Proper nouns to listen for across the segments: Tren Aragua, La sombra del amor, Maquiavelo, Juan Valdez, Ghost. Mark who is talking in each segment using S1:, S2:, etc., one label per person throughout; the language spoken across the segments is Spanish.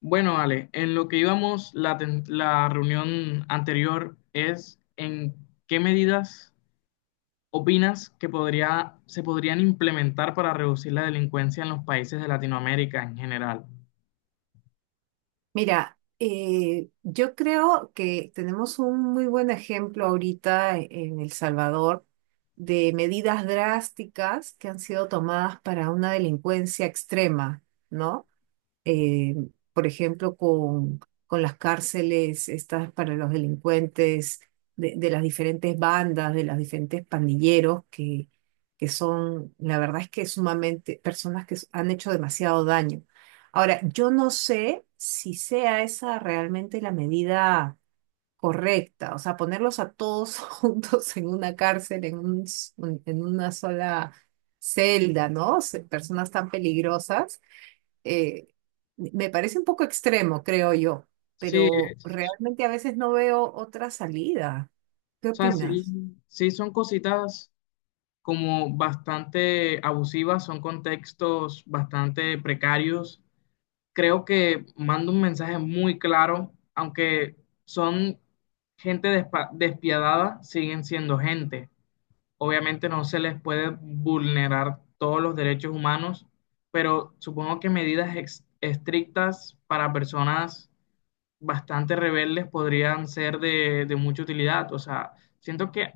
S1: Bueno, Ale, en lo que íbamos la reunión anterior es en qué medidas opinas que se podrían implementar para reducir la delincuencia en los países de Latinoamérica en general.
S2: Mira, yo creo que tenemos un muy buen ejemplo ahorita en El Salvador de medidas drásticas que han sido tomadas para una delincuencia extrema, ¿no? eh, por ejemplo, con las cárceles estas para los delincuentes de las diferentes bandas, de los diferentes pandilleros, que son, la verdad es que sumamente personas que han hecho demasiado daño. Ahora, yo no sé si sea esa realmente la medida correcta, o sea, ponerlos a todos juntos en una cárcel, en una sola celda, ¿no? Personas tan peligrosas eh, me parece un poco extremo, creo yo,
S1: Sí,
S2: pero
S1: es-
S2: realmente a veces no veo otra salida. ¿Qué
S1: o sea,
S2: opinas?
S1: sí son cositas como bastante abusivas, son contextos bastante precarios, creo que manda un mensaje muy claro, aunque son gente despiadada, siguen siendo gente. Obviamente no se les puede vulnerar todos los derechos humanos, pero supongo que medidas estrictas para personas bastante rebeldes podrían ser de mucha utilidad. O sea, siento que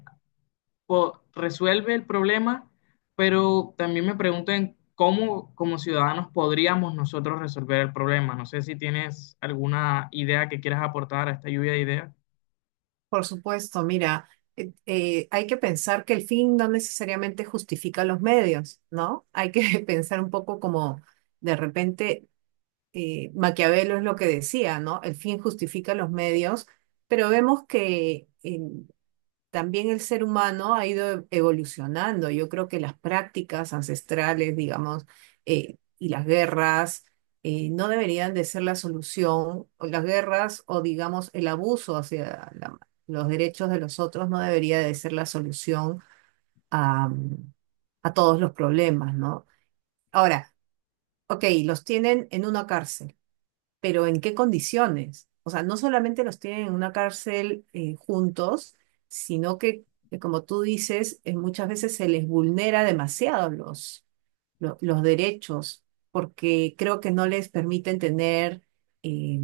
S1: resuelve el problema, pero también me pregunto en cómo como ciudadanos podríamos nosotros resolver el problema. No sé si tienes alguna idea que quieras aportar a esta lluvia de ideas.
S2: Por supuesto, mira, hay que pensar que el fin no necesariamente justifica los medios, ¿no? Hay que pensar un poco como de repente Maquiavelo es lo que decía, ¿no? El fin justifica los medios, pero vemos que. También el ser humano ha ido evolucionando. Yo creo que las prácticas ancestrales, digamos, y las guerras no deberían de ser la solución. O las guerras o, digamos, el abuso hacia los derechos de los otros no debería de ser la solución a, a todos los problemas, ¿no? Ahora, ok, los tienen en una cárcel pero ¿en qué condiciones? O sea, no solamente los tienen en una cárcel juntos, que como tú dices, muchas veces se les vulnera demasiado los derechos, porque creo que no les permiten tener, eh,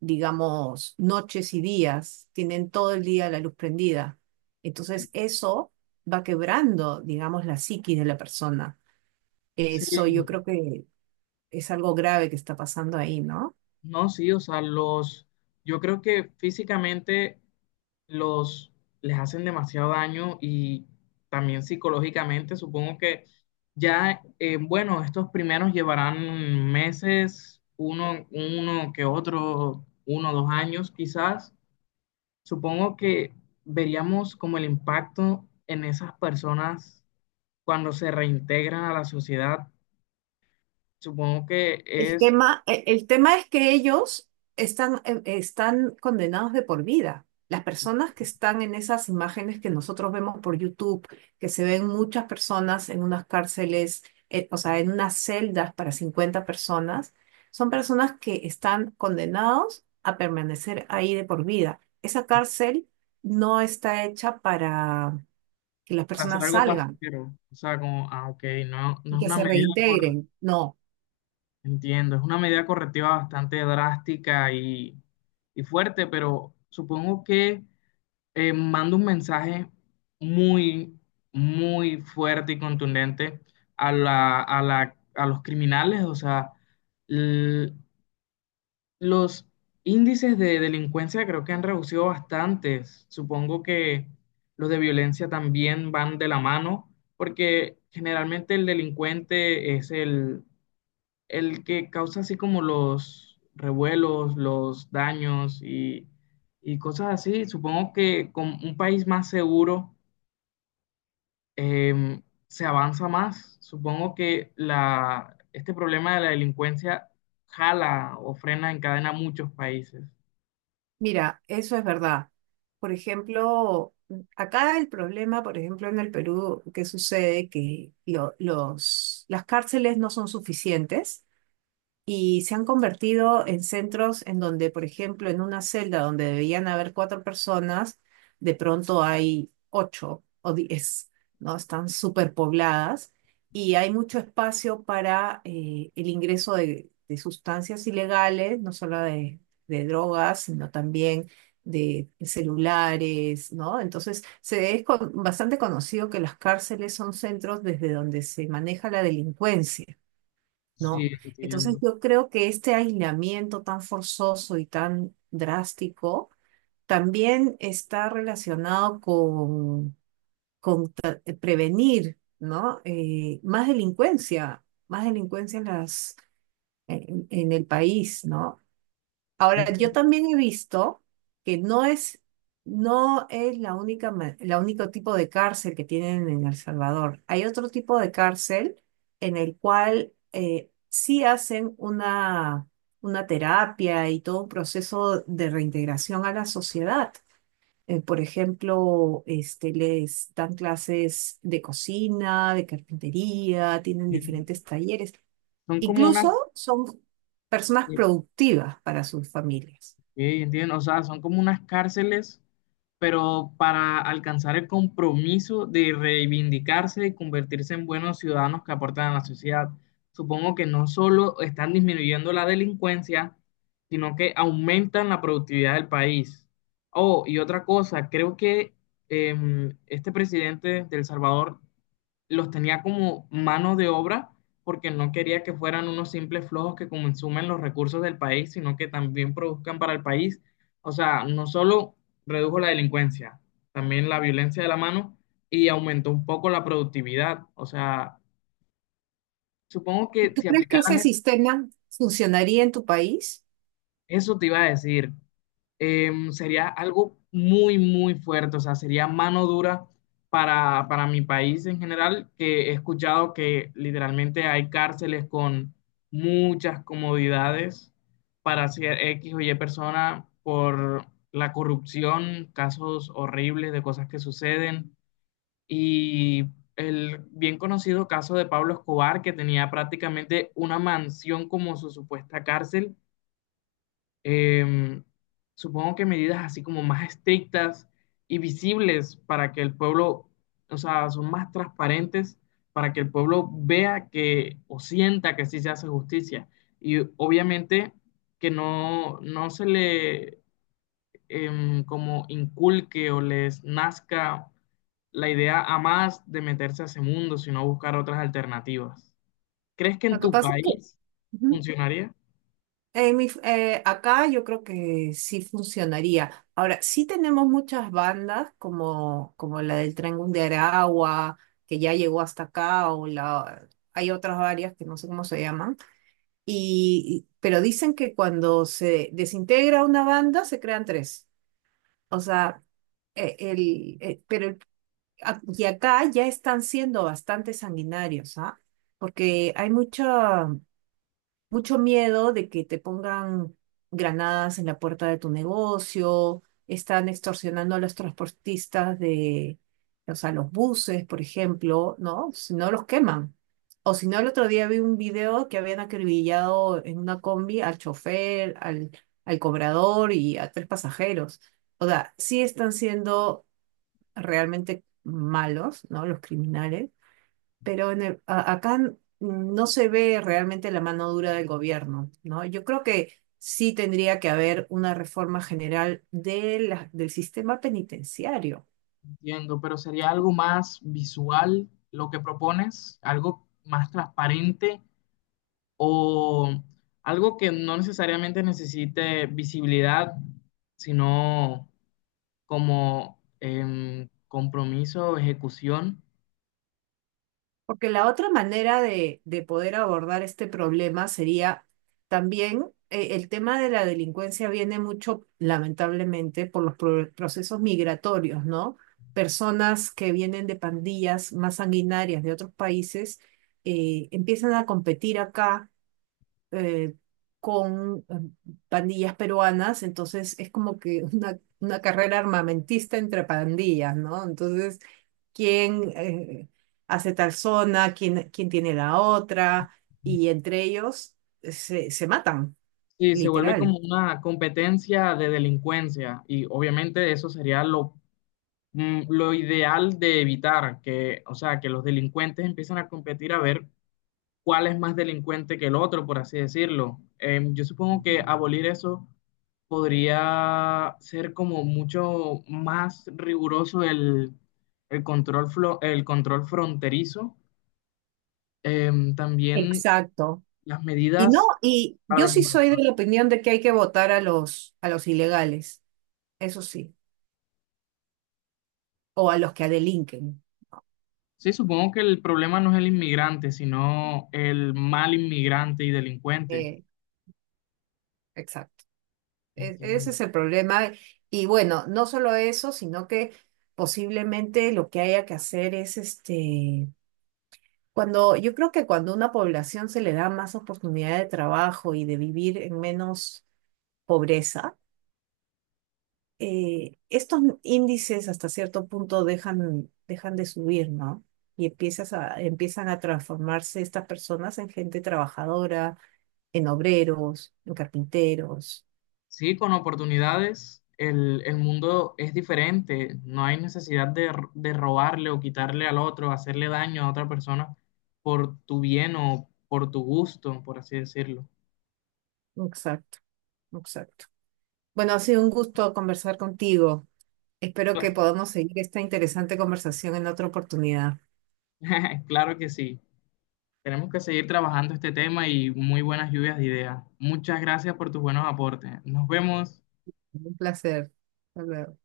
S2: digamos, noches y días, tienen todo el día la luz prendida. Entonces, eso va quebrando, digamos, la psiquis de la persona.
S1: Sí,
S2: Eso yo creo que es algo grave que está pasando ahí, ¿no?
S1: no, sí, o sea, yo creo que físicamente los les hacen demasiado daño y también psicológicamente, supongo que ya, bueno, estos primeros llevarán meses, uno que otro, uno, dos años quizás. Supongo que veríamos como el impacto en esas personas cuando se reintegran a la sociedad. Supongo que es
S2: El tema es que ellos están, están condenados de por vida. Las personas que están en esas imágenes que nosotros vemos por YouTube, que se ven muchas personas en unas cárceles, o sea, en unas celdas para 50 personas, son personas que están condenados a permanecer ahí de por vida. Esa cárcel no está hecha para que las
S1: para hacer
S2: personas
S1: algo
S2: salgan
S1: pasajero. O sea, como, ah, ok, no, no
S2: y
S1: es
S2: que
S1: una
S2: se reintegren, no.
S1: entiendo, es una medida correctiva bastante drástica y fuerte, pero supongo que manda un mensaje muy, muy fuerte y contundente a a los criminales, o sea, los índices de delincuencia creo que han reducido bastante. Supongo que los de violencia también van de la mano, porque generalmente el delincuente el que causa así como los revuelos, los daños y cosas así. Supongo que con un país más seguro se avanza más. Supongo que este problema de la delincuencia jala o frena en cadena muchos países.
S2: Mira, eso es verdad. Por ejemplo, acá el problema, por ejemplo, en el Perú, que sucede que las cárceles no son suficientes y se han convertido en centros en donde, por ejemplo, en una celda donde debían haber cuatro personas, de pronto hay ocho o diez, ¿no? Están superpobladas y hay mucho espacio para el ingreso de sustancias ilegales, no solo de drogas, sino también de celulares, ¿no? Entonces, bastante conocido que las cárceles son centros desde donde se maneja la delincuencia.
S1: Sí,
S2: ¿No? Entonces
S1: entiendo.
S2: yo creo que este aislamiento tan forzoso y tan drástico también está relacionado con prevenir, ¿no? Más delincuencia en en el país, ¿no? Ahora, yo
S1: Entiendo,
S2: también he visto que no es la única, la único tipo de cárcel que tienen en El Salvador. Hay otro tipo de cárcel en el cual sí hacen una terapia y todo un proceso de reintegración a la sociedad. Por ejemplo, este, les dan clases de cocina, de carpintería, tienen
S1: entiendo.
S2: diferentes talleres.
S1: Son como
S2: Incluso
S1: unas,
S2: son personas
S1: eh,
S2: productivas para sus familias.
S1: ok, entiendo, o sea, son como unas cárceles, pero para alcanzar el compromiso de reivindicarse y convertirse en buenos ciudadanos que aportan a la sociedad. Supongo que no solo están disminuyendo la delincuencia, sino que aumentan la productividad del país. Oh, y otra cosa, creo que este presidente de El Salvador los tenía como mano de obra porque no quería que fueran unos simples flojos que consumen los recursos del país, sino que también produzcan para el país. O sea, no solo redujo la delincuencia, también la violencia de la mano y aumentó un poco la productividad. O sea, supongo
S2: ¿Y
S1: que
S2: tú
S1: si
S2: crees que ese
S1: aplicaran
S2: sistema funcionaría en tu país?
S1: eso te iba a decir, sería algo muy, muy fuerte, o sea, sería mano dura para mi país en general, que he escuchado que literalmente hay cárceles con muchas comodidades para hacer X o Y persona por la corrupción, casos horribles de cosas que suceden y el bien conocido caso de Pablo Escobar, que tenía prácticamente una mansión como su supuesta cárcel. em, Supongo que medidas así como más estrictas y visibles para que el pueblo, o sea, son más transparentes para que el pueblo vea que o sienta que sí se hace justicia. Y obviamente que no, no se le como inculque o les nazca la idea a más de meterse a ese mundo, sino buscar otras alternativas. ¿Crees que en
S2: Lo que
S1: tu
S2: pasa es que
S1: país
S2: ujú,
S1: funcionaría?
S2: acá yo creo que sí funcionaría. Ahora, sí tenemos muchas bandas como, como la del Tren Aragua, que ya llegó hasta acá, hay otras varias que no sé cómo se llaman, y- pero dicen que cuando se desintegra una banda se crean tres. O sea, el, pero el a- Y acá ya están siendo bastante sanguinarios, ¿ah? Porque hay mucho miedo de que te pongan granadas en la puerta de tu negocio, están extorsionando a los transportistas de, o sea, los buses, por ejemplo, ¿no? Si no los queman. O si no, el otro día vi un video que habían acribillado en una combi al chofer, al cobrador y a tres pasajeros. O sea, sí están siendo realmente malos, ¿no? Los criminales, pero acá no se ve realmente la mano dura del gobierno, ¿no? Yo creo que sí tendría que haber una reforma general de del sistema penitenciario.
S1: Entiendo, pero sería algo más visual lo que propones, algo más transparente o algo que no necesariamente necesite visibilidad, sino como compromiso o ejecución.
S2: Porque la otra manera de poder abordar este problema sería también el tema de la delincuencia viene mucho, lamentablemente, por los procesos migratorios, ¿no? Personas que vienen de pandillas más sanguinarias de otros países empiezan a competir acá eh, con pandillas peruanas, entonces es como que una carrera armamentista entre pandillas, ¿no? Entonces quién hace tal zona, quién tiene la otra, y entre ellos se matan,
S1: Sí, se vuelve
S2: literal.
S1: como una competencia de delincuencia y obviamente eso sería lo, mm, lo ideal de evitar, que, o sea, que los delincuentes empiecen a competir a ver cuál es más delincuente que el otro, por así decirlo. Yo supongo que abolir eso podría ser como mucho más riguroso el control, el control fronterizo. También
S2: Exacto.
S1: las
S2: Y no,
S1: medidas
S2: y
S1: para
S2: yo
S1: los
S2: sí
S1: inmigrantes.
S2: soy de la opinión de que hay que votar a a los ilegales, eso sí, o a los que delinquen.
S1: Sí, supongo que el problema no es el inmigrante, sino el mal inmigrante y delincuente.
S2: Eh, exacto. Ese
S1: Entiendo.
S2: es el problema. Y bueno, no solo eso, sino que posiblemente lo que haya que hacer es este. Cuando, yo creo que cuando a una población se le da más oportunidad de trabajo y de vivir en menos pobreza, estos índices hasta cierto punto dejan de subir, ¿no? Y empiezan a transformarse estas personas en gente trabajadora, en obreros, en carpinteros.
S1: Sí, con oportunidades el mundo es diferente, no hay necesidad de, de robarle o quitarle al otro, hacerle daño a otra persona por tu bien o por tu gusto, por así decirlo.
S2: Exacto, exacto. Bueno, ha sido un gusto conversar contigo. Espero que
S1: Claro,
S2: podamos seguir esta interesante conversación en otra oportunidad.
S1: claro que sí, tenemos que seguir trabajando este tema y muy buenas lluvias de ideas. Muchas gracias por tus buenos aportes. Nos vemos.
S2: Un placer. Hasta luego.